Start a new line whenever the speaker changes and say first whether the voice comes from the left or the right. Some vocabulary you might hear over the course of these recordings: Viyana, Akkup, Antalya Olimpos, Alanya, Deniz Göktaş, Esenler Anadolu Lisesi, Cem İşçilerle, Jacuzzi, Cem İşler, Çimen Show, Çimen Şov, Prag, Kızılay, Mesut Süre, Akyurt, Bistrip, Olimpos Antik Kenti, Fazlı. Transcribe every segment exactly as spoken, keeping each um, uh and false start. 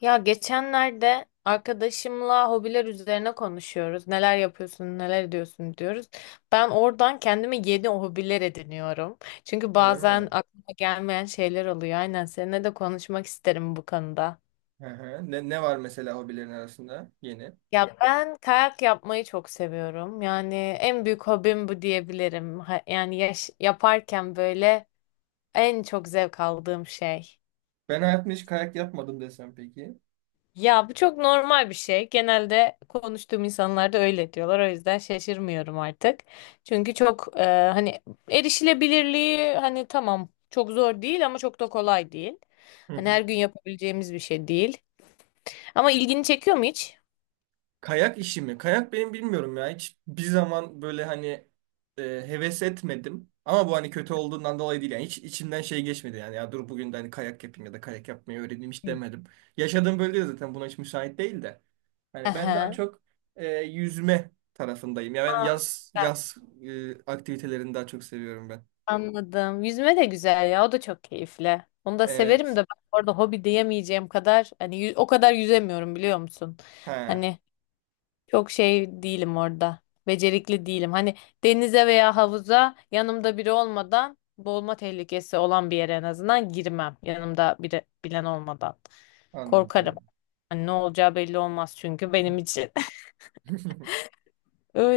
left: Ya geçenlerde arkadaşımla hobiler üzerine konuşuyoruz. Neler yapıyorsun, neler ediyorsun diyoruz. Ben oradan kendime yeni hobiler ediniyorum. Çünkü
right: Öyle
left: bazen
right: mi?
left: aklıma gelmeyen şeyler oluyor. Aynen seninle de konuşmak isterim bu konuda.
right: Hı hı. Ne, ne var mesela hobilerin arasında yeni?
left: Ya ben kayak yapmayı çok seviyorum. Yani en büyük hobim bu diyebilirim. Ha- Yani yaş- yaparken böyle en çok zevk aldığım şey.
right: Ben hayatımda hiç kayak yapmadım desem peki.
left: Ya bu çok normal bir şey. Genelde konuştuğum insanlar da öyle diyorlar. O yüzden şaşırmıyorum artık. Çünkü çok e, hani erişilebilirliği hani tamam çok zor değil ama çok da kolay değil.
right: Hı
left: Hani
right: hı.
left: her gün yapabileceğimiz bir şey değil. Ama ilgini çekiyor mu hiç?
right: Kayak işi mi? Kayak benim bilmiyorum ya. Hiç bir zaman böyle hani e, heves etmedim. Ama bu hani kötü olduğundan dolayı değil. Yani hiç içimden şey geçmedi. Yani ya dur bugün de hani kayak yapayım ya da kayak yapmayı öğreneyim hiç
left: Hı.
right: demedim. Yaşadığım bölge de zaten buna hiç müsait değil de. Hani ben daha
left: Aha.
right: çok e, yüzme tarafındayım. Ya ben
left: Aa,
right: yaz yaz e, aktivitelerini daha çok seviyorum ben.
left: anladım. Yüzme de güzel ya. O da çok keyifli. Onu da severim de
right: Evet.
left: ben orada hobi diyemeyeceğim kadar hani yü- o kadar yüzemiyorum biliyor musun?
right: He.
left: Hani çok şey değilim orada. Becerikli değilim. Hani denize veya havuza yanımda biri olmadan boğulma tehlikesi olan bir yere en azından girmem. Yanımda biri bilen olmadan. Korkarım.
right: Anladım.
left: Hani ne olacağı belli olmaz çünkü benim için.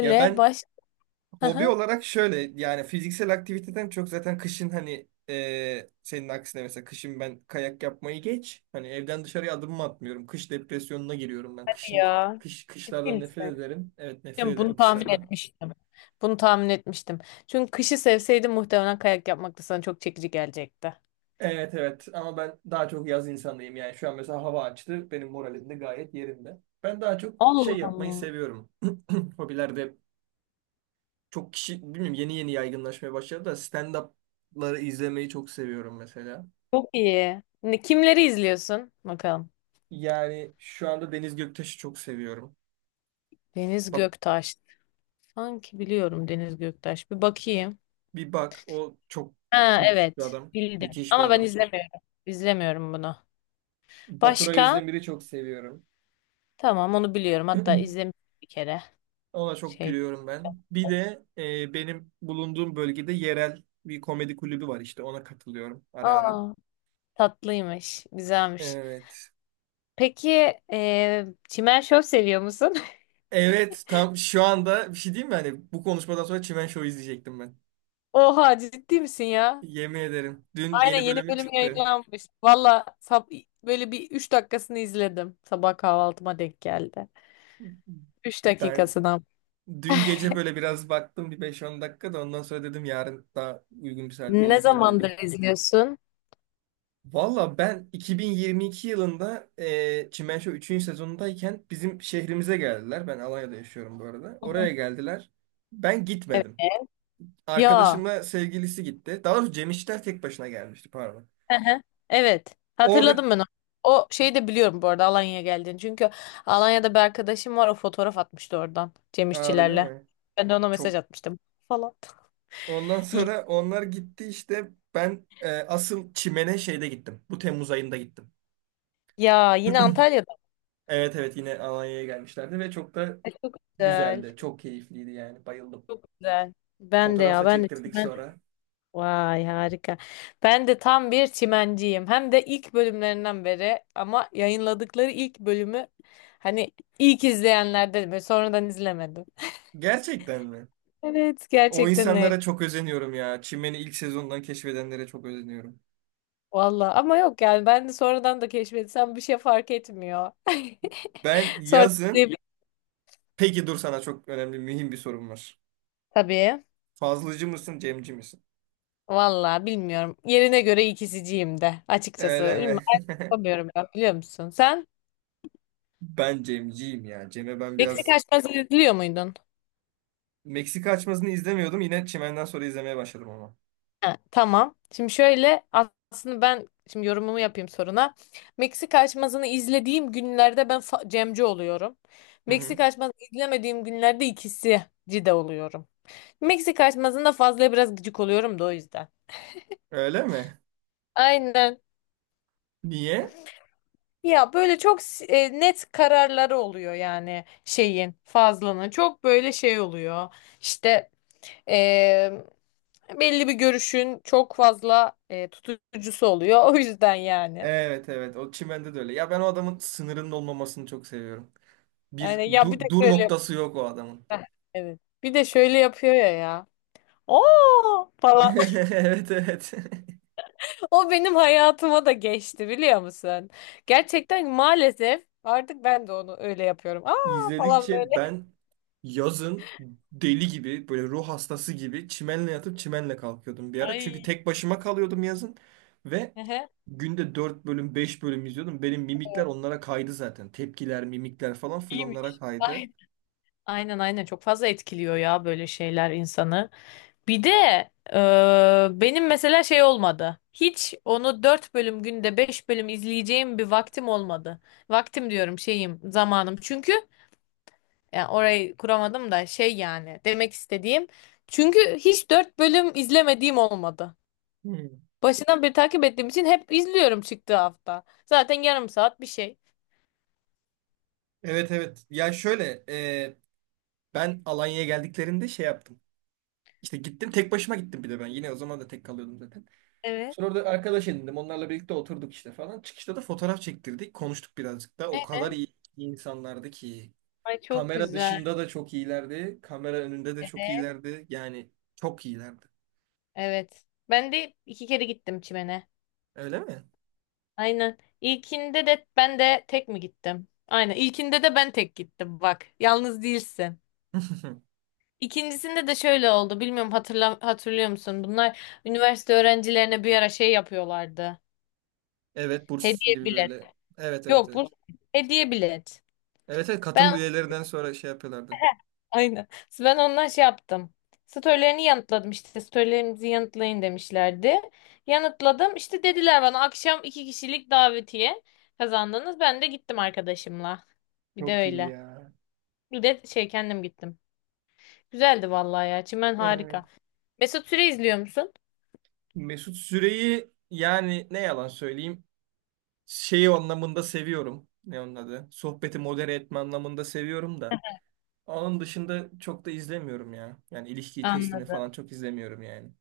right: Ya ben
left: baş... Hı
right: hobi
left: hı.
right: olarak şöyle yani fiziksel aktiviteden çok zaten kışın hani e, senin aksine mesela kışın ben kayak yapmayı geç. Hani evden dışarıya adımımı atmıyorum. Kış depresyonuna giriyorum ben. Kışın
left: Ya.
right: kış
left: Ciddi
right: kışlardan nefret
left: misin?
right: ederim. Evet nefret
left: Yani
right: ederim
left: bunu tahmin
right: kışlardan.
left: etmiştim. Bunu tahmin etmiştim. Çünkü kışı sevseydim muhtemelen kayak yapmak da sana çok çekici gelecekti.
right: Evet evet ama ben daha çok yaz insanıyım yani şu an mesela hava açtı benim moralim de gayet yerinde. Ben daha çok
left: Allah
right: şey yapmayı
left: Allah.
right: seviyorum. Hobilerde çok kişi bilmiyorum yeni yeni yaygınlaşmaya başladı da stand-up'ları izlemeyi çok seviyorum mesela.
left: Çok iyi. Ne, kimleri izliyorsun? Bakalım.
right: Yani şu anda Deniz Göktaş'ı çok seviyorum.
left: Deniz
right: Bak
left: Göktaş. Sanki biliyorum Deniz Göktaş. Bir bakayım.
right: bir bak o çok
left: Ha,
right: müthiş bir
left: evet.
right: adam.
left: Bildim.
right: Müthiş bir
left: Ama ben
right: adam.
left: izlemiyorum. İzlemiyorum bunu.
right: Baturay
left: Başka?
right: Özdemir'i çok seviyorum.
left: Tamam, onu biliyorum. Hatta izlemiştim bir kere.
right: Ona çok
left: Şey.
right: gülüyorum ben. Bir de e, benim bulunduğum bölgede yerel bir komedi kulübü var işte ona katılıyorum ara ara.
left: Aa, tatlıymış. Güzelmiş.
right: Evet.
left: Peki e, Çimen Şov seviyor musun?
right: Evet tam şu anda bir şey diyeyim mi? Hani bu konuşmadan sonra Çimen Show izleyecektim ben.
left: Oha, ciddi misin ya?
right: Yemin ederim. Dün
left: Aynen
right: yeni
left: yeni
right: bölümü
left: bölüm
right: çıktı.
left: yayınlanmış. Valla sab- böyle bir üç dakikasını izledim. Sabah kahvaltıma denk geldi. Üç
right: Ben
left: dakikasına.
right: dün gece böyle biraz baktım bir beş on dakika da ondan sonra dedim yarın daha uygun bir saatte
left: Ne
right: izleyeyim
left: zamandır
right: dedim.
left: izliyorsun?
right: Valla ben iki bin yirmi iki yılında e, Çimen Show üçüncü sezonundayken bizim şehrimize geldiler. Ben Alanya'da yaşıyorum bu arada.
left: Hı
right: Oraya
left: hı.
right: geldiler. Ben
left: Evet.
right: gitmedim.
left: Ya.
right: Arkadaşımla sevgilisi gitti. Daha doğrusu Cem İşler tek başına gelmişti pardon.
left: Hı hı. Evet.
right: Orada.
left: Hatırladım ben onu. O şeyi de biliyorum bu arada, Alanya'ya geldiğini. Çünkü Alanya'da bir arkadaşım var. O fotoğraf atmıştı oradan. Cem
right: Aa, öyle
left: İşçilerle.
right: mi?
left: Ben de ona
right: Çok.
left: mesaj atmıştım. Falan.
right: Ondan
left: İlgi-
right: sonra onlar gitti işte. Ben e, asıl Çimen'e şeyde gittim. Bu Temmuz ayında gittim.
left: Ya yine Antalya'da
right: Evet evet yine Alanya'ya gelmişlerdi ve çok da
left: güzel.
right: güzeldi. Çok keyifliydi yani. Bayıldım.
left: Çok güzel. Ben de
right: Fotoğraf
left: ya
right: da
left: ben de
right: çektirdik
left: çimen.
right: sonra.
left: Vay, harika. Ben de tam bir çimenciyim. Hem de ilk bölümlerinden beri, ama yayınladıkları ilk bölümü hani ilk izleyenlerdenim. Sonradan izlemedim.
right: Gerçekten mi?
left: Evet,
right: O
left: gerçekten öyle.
right: insanlara çok özeniyorum ya. Çimen'i ilk sezondan keşfedenlere çok özeniyorum.
left: Valla ama yok yani ben de sonradan da keşfetsem bir şey fark etmiyor.
right: Ben
left: Sonra
right: yazın...
left: tabii.
right: Peki dur sana çok önemli, mühim bir sorum var.
left: Tabii.
right: Fazlıcı mısın, Cemci misin?
left: Valla bilmiyorum. Yerine göre ikisiciyim de açıkçası.
right: Öyle
left: Bilmiyorum.
right: mi?
left: Ayrım yapamıyorum ben, biliyor musun? Sen
right: Ben Cemciyim ya. Cem'e ben
left: Meksika
right: biraz.
left: açması izliyor muydun?
right: Meksika açmasını izlemiyordum. Yine Çimen'den sonra izlemeye başladım ama.
left: Ha, tamam. Şimdi şöyle, aslında ben şimdi yorumumu yapayım soruna. Meksika açmasını izlediğim günlerde ben fa- Cemci oluyorum.
right: Hı hı.
left: Meksika açmasını izlemediğim günlerde ikisici de oluyorum. Meksika açmasında fazla biraz gıcık oluyorum da o yüzden.
right: Öyle mi?
left: Aynen.
right: Niye?
left: Ya böyle çok s- e, net kararları oluyor yani şeyin Fazlının çok böyle şey oluyor işte e, belli bir görüşün çok fazla e, tutucusu oluyor o yüzden yani.
right: Evet evet o çimende de öyle. Ya ben o adamın sınırının olmamasını çok seviyorum. Bir
left: Aynen ya, bir de
right: du- dur
left: şöyle yap-
right: noktası yok o adamın.
left: heh, evet bir de şöyle yapıyor ya ya. Oo falan.
right: Evet evet.
left: O benim hayatıma da geçti, biliyor musun? Gerçekten maalesef artık ben de onu öyle yapıyorum. Aa falan böyle.
right: İzledikçe ben yazın deli gibi böyle ruh hastası gibi çimenle yatıp çimenle kalkıyordum bir ara. Çünkü
left: Ay.
right: tek başıma kalıyordum yazın ve
left: Ehe,
right: günde dört bölüm beş bölüm izliyordum. Benim mimikler onlara kaydı zaten. Tepkiler, mimikler falan full onlara
left: iyiymiş.
right: kaydı.
left: Ay. Aynen aynen çok fazla etkiliyor ya böyle şeyler insanı. Bir de e, benim mesela şey olmadı. Hiç onu dört bölüm günde beş bölüm izleyeceğim bir vaktim olmadı. Vaktim diyorum, şeyim zamanım. Çünkü yani orayı kuramadım da şey, yani demek istediğim. Çünkü hiç dört bölüm izlemediğim olmadı.
right: Hmm.
left: Başından beri takip ettiğim için hep izliyorum çıktığı hafta. Zaten yarım saat bir şey.
right: Evet evet. Ya şöyle, e, ben Alanya'ya geldiklerinde şey yaptım. İşte gittim tek başıma gittim bir de ben. Yine o zaman da tek kalıyordum zaten.
left: Evet.
right: Sonra orada arkadaş edindim. Onlarla birlikte oturduk işte falan. Çıkışta da fotoğraf çektirdik. Konuştuk birazcık da. O
left: Evet,
right: kadar iyi insanlardı ki.
left: Ay, çok
right: Kamera
left: güzel.
right: dışında da çok iyilerdi. Kamera önünde de çok iyilerdi. Yani çok iyilerdi.
left: Evet. Ben de iki kere gittim çimene.
right: Öyle mi?
left: Aynen. İlkinde de ben de tek mi gittim? Aynen. İlkinde de ben tek gittim bak. Yalnız değilsin. İkincisinde de şöyle oldu. Bilmiyorum, hatırla, hatırlıyor musun? Bunlar üniversite öğrencilerine bir ara şey yapıyorlardı.
right: Evet burs
left: Hediye
right: gibi
left: bilet.
right: böyle. Evet evet
left: Yok, bu
right: evet.
left: hediye bilet.
right: Evet evet katıl
left: Ben
right: üyelerinden sonra şey yapıyorlardı.
left: aynen. Ben ondan şey yaptım. Storylerini yanıtladım işte. Storylerinizi yanıtlayın demişlerdi. Yanıtladım. İşte dediler bana akşam iki kişilik davetiye kazandınız. Ben de gittim arkadaşımla. Bir de
right: Çok iyi
left: öyle.
right: ya.
left: Bir de şey kendim gittim. Güzeldi vallahi ya. Çimen
right: Evet.
left: harika. Mesut Süre izliyor musun?
right: Mesut Süre'yi yani ne yalan söyleyeyim şeyi anlamında seviyorum. Ne onun adı? Sohbeti modere etme anlamında seviyorum da. Onun dışında çok da izlemiyorum ya. Yani ilişki testini
left: Anladım,
right: falan çok izlemiyorum yani.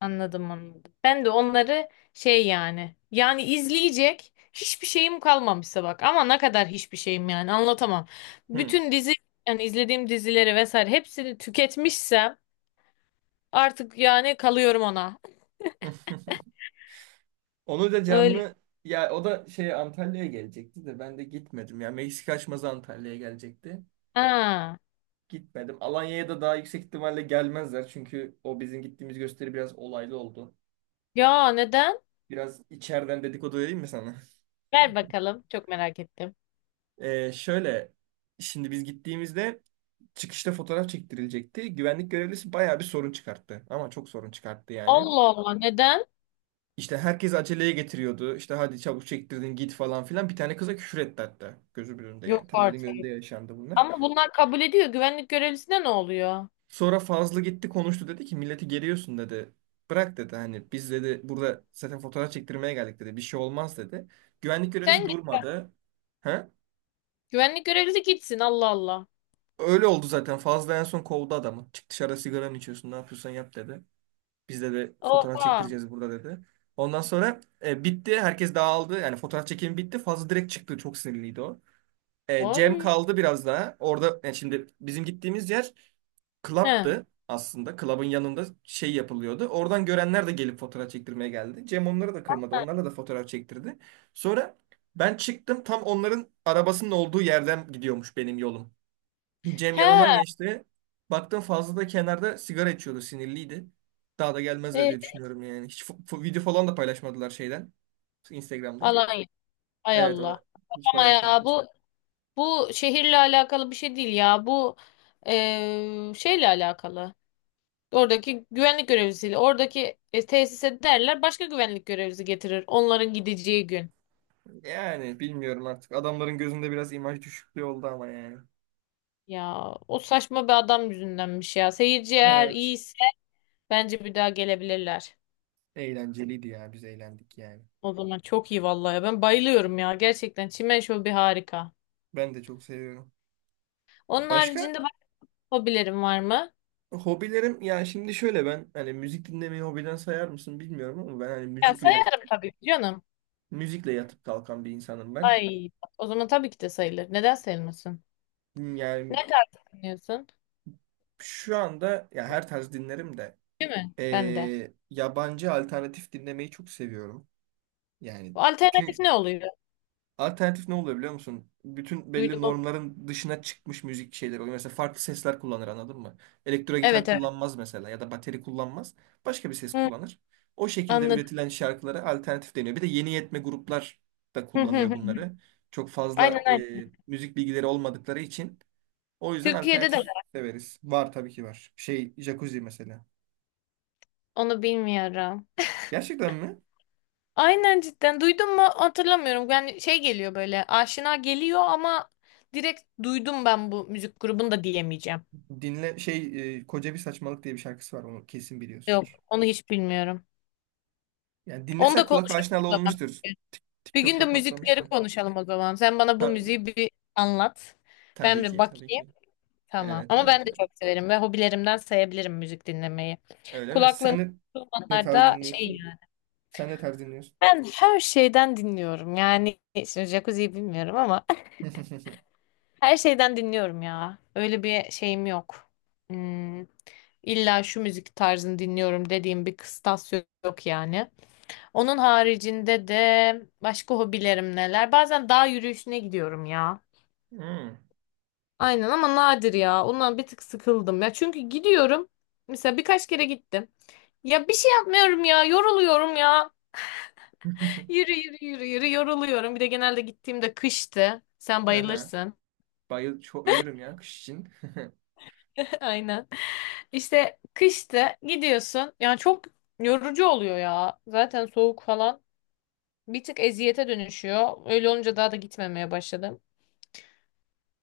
left: anladım, anladım. Ben de onları şey yani. Yani izleyecek hiçbir şeyim kalmamışsa bak. Ama ne kadar hiçbir şeyim, yani anlatamam.
right: Hı.
left: Bütün dizi yani izlediğim dizileri vesaire hepsini tüketmişsem artık yani kalıyorum ona.
right: Onu da
left: Öyle.
right: canlı ya o da şey Antalya'ya gelecekti de ben de gitmedim. Ya Meksika açmazı Antalya'ya gelecekti.
left: Ha.
right: Gitmedim. Alanya'ya da daha yüksek ihtimalle gelmezler. Çünkü o bizim gittiğimiz gösteri biraz olaylı oldu.
left: Ya neden?
right: Biraz içeriden dedikodu vereyim mi sana?
left: Ver bakalım. Çok merak ettim.
right: Ee, şöyle şimdi biz gittiğimizde çıkışta fotoğraf çektirilecekti. Güvenlik görevlisi bayağı bir sorun çıkarttı. Ama çok sorun çıkarttı yani.
left: Allah Allah, neden?
right: İşte herkes aceleye getiriyordu. İşte hadi çabuk çektirdin git falan filan. Bir tane kıza küfür etti hatta. Gözümün önünde yani.
left: Yok
right: Tam benim
left: artık.
right: önümde yaşandı bunlar.
left: Ama bunlar kabul ediyor. Güvenlik görevlisine ne oluyor?
right: Sonra Fazlı gitti konuştu dedi ki milleti geriyorsun dedi. Bırak dedi hani biz dedi burada zaten fotoğraf çektirmeye geldik dedi. Bir şey olmaz dedi. Güvenlik
left: Sen
right: görevlisi
left: git. Ya.
right: durmadı. He?
left: Güvenlik görevlisi gitsin. Allah Allah.
right: Öyle oldu zaten. Fazla en son kovdu adamı. Çık dışarı sigaranı içiyorsun ne yapıyorsan yap dedi. Bizde de fotoğraf
left: Oha.
right: çektireceğiz burada dedi. Ondan sonra e, bitti. Herkes dağıldı. Yani fotoğraf çekimi bitti. Fazla direkt çıktı. Çok sinirliydi o. E, Cem
left: Oy.
right: kaldı biraz daha. Orada yani şimdi bizim gittiğimiz yer
left: He.
right: club'tı aslında. Club'ın yanında şey yapılıyordu. Oradan görenler de gelip fotoğraf çektirmeye geldi. Cem onları da kırmadı. Onlarla da fotoğraf çektirdi. Sonra ben çıktım. Tam onların arabasının olduğu yerden gidiyormuş benim yolum. Cem
left: He.
right: yanından geçti. Baktım fazla da kenarda sigara içiyordu, sinirliydi. Daha da gelmezler
left: E,
right: diye düşünüyorum yani. Hiç fo- fo- video falan da paylaşmadılar şeyden, Instagram'dan.
left: Alanya. Ay
right: Evet, o
left: Allah.
right: hiç
left: Ama ya
right: paylaşmadılar.
left: bu bu şehirle alakalı bir şey değil ya. Bu e, şeyle alakalı. Oradaki güvenlik görevlisiyle. Oradaki e, tesise derler. Başka güvenlik görevlisi getirir. Onların gideceği gün.
right: Yani bilmiyorum artık. Adamların gözünde biraz imaj düşüklüğü oldu ama yani.
left: Ya o saçma bir adam yüzündenmiş ya. Seyirci eğer
right: Evet,
left: iyiyse bence bir daha gelebilirler.
right: eğlenceliydi ya. Biz eğlendik yani.
left: O zaman çok iyi vallahi. Ben bayılıyorum ya. Gerçekten çimen şovu bir harika.
right: Ben de çok seviyorum.
left: Onun
right: Başka
left: haricinde başka hobilerim var mı?
right: hobilerim ya şimdi şöyle ben hani müzik dinlemeyi hobiden sayar mısın bilmiyorum ama ben hani
left: Ya
right: müzikle yatıp
left: sayarım tabii ki canım.
right: müzikle yatıp kalkan bir insanım ben.
left: Ay, o zaman tabii ki de sayılır. Neden sayılmasın?
right: Hmm,
left: Ne
right: yani
left: tarz dinliyorsun?
right: şu anda ya her tarz dinlerim de
left: Değil mi? Ben de.
right: eee, yabancı alternatif dinlemeyi çok seviyorum. Yani
left: Bu alternatif
right: çünkü
left: ne oluyor?
right: alternatif ne oluyor biliyor musun? Bütün belli
left: Duydum ama.
right: normların dışına çıkmış müzik şeyleri oluyor. Mesela farklı sesler kullanır anladın mı? Elektro gitar
left: Evet evet.
right: kullanmaz mesela ya da bateri kullanmaz. Başka bir ses
left: Hı,
right: kullanır. O şekilde
left: anladım.
right: üretilen şarkılara alternatif deniyor. Bir de yeni yetme gruplar da
left: Hı, hı,
right: kullanıyor
left: hı.
right: bunları. Çok
left: Aynen
right: fazla
left: aynen.
right: eee, müzik bilgileri olmadıkları için. O yüzden
left: Türkiye'de de
right: alternatif
left: var.
right: severiz. Var tabii ki var. Şey, Jacuzzi mesela.
left: Onu bilmiyorum.
right: Gerçekten mi?
left: Aynen cidden. Duydum mu hatırlamıyorum. Yani şey geliyor böyle, aşina geliyor ama direkt duydum ben bu müzik grubunu da diyemeyeceğim.
right: Dinle şey e, koca bir saçmalık diye bir şarkısı var onu kesin
left: Yok,
right: biliyorsundur.
left: onu hiç bilmiyorum.
right: Yani
left: Onu
right: dinlesen
left: da
right: kulak
left: konuşalım
right: aşinalı
left: o zaman.
right: olmuştur. Tik-
left: Bir gün de
right: TikTok'ta
left: müzikleri
right: patlamıştı.
left: konuşalım o zaman. Sen bana bu
right: Ta-
left: müziği bir anlat. Ben
right: tabii
left: bir
right: ki tabii
left: bakayım.
right: ki.
left: Tamam.
right: Evet
left: Ama
right: evet
left: ben de
right: evet.
left: çok severim ve hobilerimden sayabilirim müzik dinlemeyi.
right: Öyle mi? Sen
left: Kulaklığım
right: ne, ne tarz
left: zamanlarda şey
right: dinliyorsun?
left: yani.
right: Sen ne tarz dinliyorsun?
left: Ben her şeyden dinliyorum. Yani şimdi jacuzziyi bilmiyorum ama her şeyden dinliyorum ya. Öyle bir şeyim yok. Hmm, illa şu müzik tarzını dinliyorum dediğim bir kıstas yok, yok yani. Onun haricinde de başka hobilerim neler? Bazen dağ yürüyüşüne gidiyorum ya.
right: Hmm.
left: Aynen ama nadir ya. Ondan bir tık sıkıldım ya. Çünkü gidiyorum. Mesela birkaç kere gittim. Ya bir şey yapmıyorum ya. Yoruluyorum ya. Yürü yürü yürü yürü yoruluyorum. Bir de genelde gittiğimde kıştı. Sen
right: Aha.
left: bayılırsın.
right: Bayıl çok ölürüm ya kış için.
left: Aynen. İşte kıştı gidiyorsun. Yani çok yorucu oluyor ya. Zaten soğuk falan. Bir tık eziyete dönüşüyor. Öyle olunca daha da gitmemeye başladım.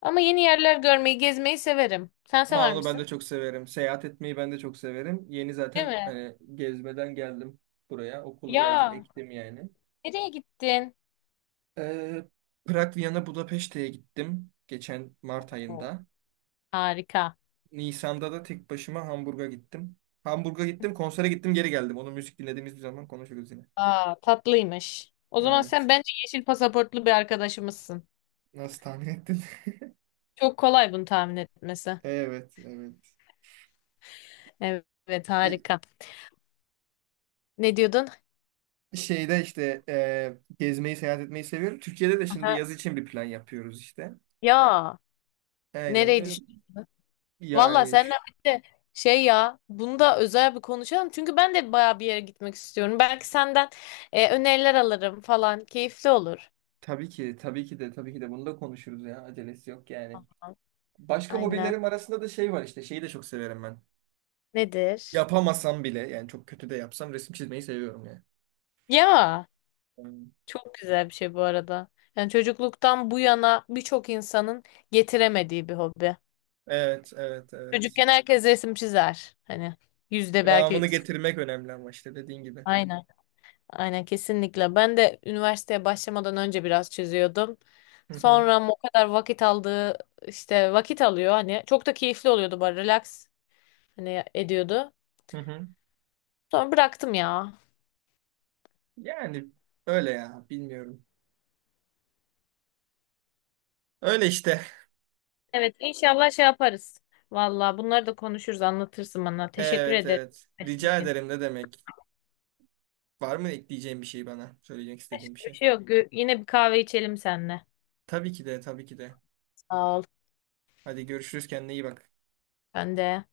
left: Ama yeni yerler görmeyi, gezmeyi severim. Sen
right: Aa,
left: sever
right: onu ben de
left: misin?
right: çok severim. Seyahat etmeyi ben de çok severim. Yeni
left: Değil
right: zaten
left: mi?
right: hani gezmeden geldim buraya. Okulu birazcık
left: Ya
right: ektim yani.
left: nereye gittin?
right: Ee, Prag, Viyana, Budapeşte'ye gittim geçen Mart
left: Oo,
right: ayında.
left: harika.
right: Nisan'da da tek başıma Hamburg'a gittim. Hamburg'a gittim, konsere gittim, geri geldim. Onu müzik dinlediğimiz bir zaman konuşuruz yine.
left: Aa, tatlıymış. O zaman
right: Evet.
left: sen bence yeşil pasaportlu bir arkadaşımızsın.
right: Nasıl tahmin ettin?
left: Çok kolay bunu tahmin etmesi.
right: Evet, evet.
left: Evet,
right: E,
left: harika. Ne diyordun?
right: Şeyde işte e, gezmeyi, seyahat etmeyi seviyorum. Türkiye'de de şimdi
left: Aha.
right: yaz için bir plan yapıyoruz işte.
left: Ya
right: Aynen
left: nereyi
right: öyle.
left: düşünüyorsun? Valla
right: Yani
left: seninle
right: ş-
left: birlikte şey ya, bunu da özel bir konuşalım. Çünkü ben de baya bir yere gitmek istiyorum. Belki senden e, öneriler alırım falan. Keyifli olur.
right: tabii ki, tabii ki de, tabii ki de bunu da konuşuruz ya. Acelesi yok yani.
left: Aha.
right: Başka
left: Aynen.
right: hobilerim arasında da şey var işte. Şeyi de çok severim ben.
left: Nedir?
right: Yapamasam bile yani çok kötü de yapsam resim çizmeyi seviyorum yani.
left: Ya,
right: Hmm.
left: çok güzel bir şey bu arada. Yani çocukluktan bu yana birçok insanın getiremediği bir hobi.
right: Evet, evet, evet.
left: Çocukken herkes resim çizer. Hani yüzde belki
right: Devamını
left: sıfır.
right: getirmek önemli ama işte dediğin gibi.
left: Aynen. Aynen kesinlikle. Ben de üniversiteye başlamadan önce biraz çiziyordum.
right: Hı hı,
left: Sonra ama o kadar vakit aldığı işte vakit alıyor hani çok da keyifli oluyordu bari relax hani ediyordu.
right: hı hı.
left: Sonra bıraktım ya.
right: Yani öyle ya bilmiyorum. Öyle işte.
left: Evet inşallah şey yaparız. Valla bunları da konuşuruz, anlatırsın bana. Teşekkür
right: Evet,
left: ederim.
right: evet. Rica ederim ne demek. Var mı ekleyeceğin bir şey bana? Söyleyecek
left: Başka
right: istediğim bir
left: bir
right: şey.
left: şey yok. Gö- Yine bir kahve içelim seninle.
right: Tabii ki de, tabii ki de.
left: Sağ ol.
right: Hadi görüşürüz kendine iyi bak.
left: Ben de.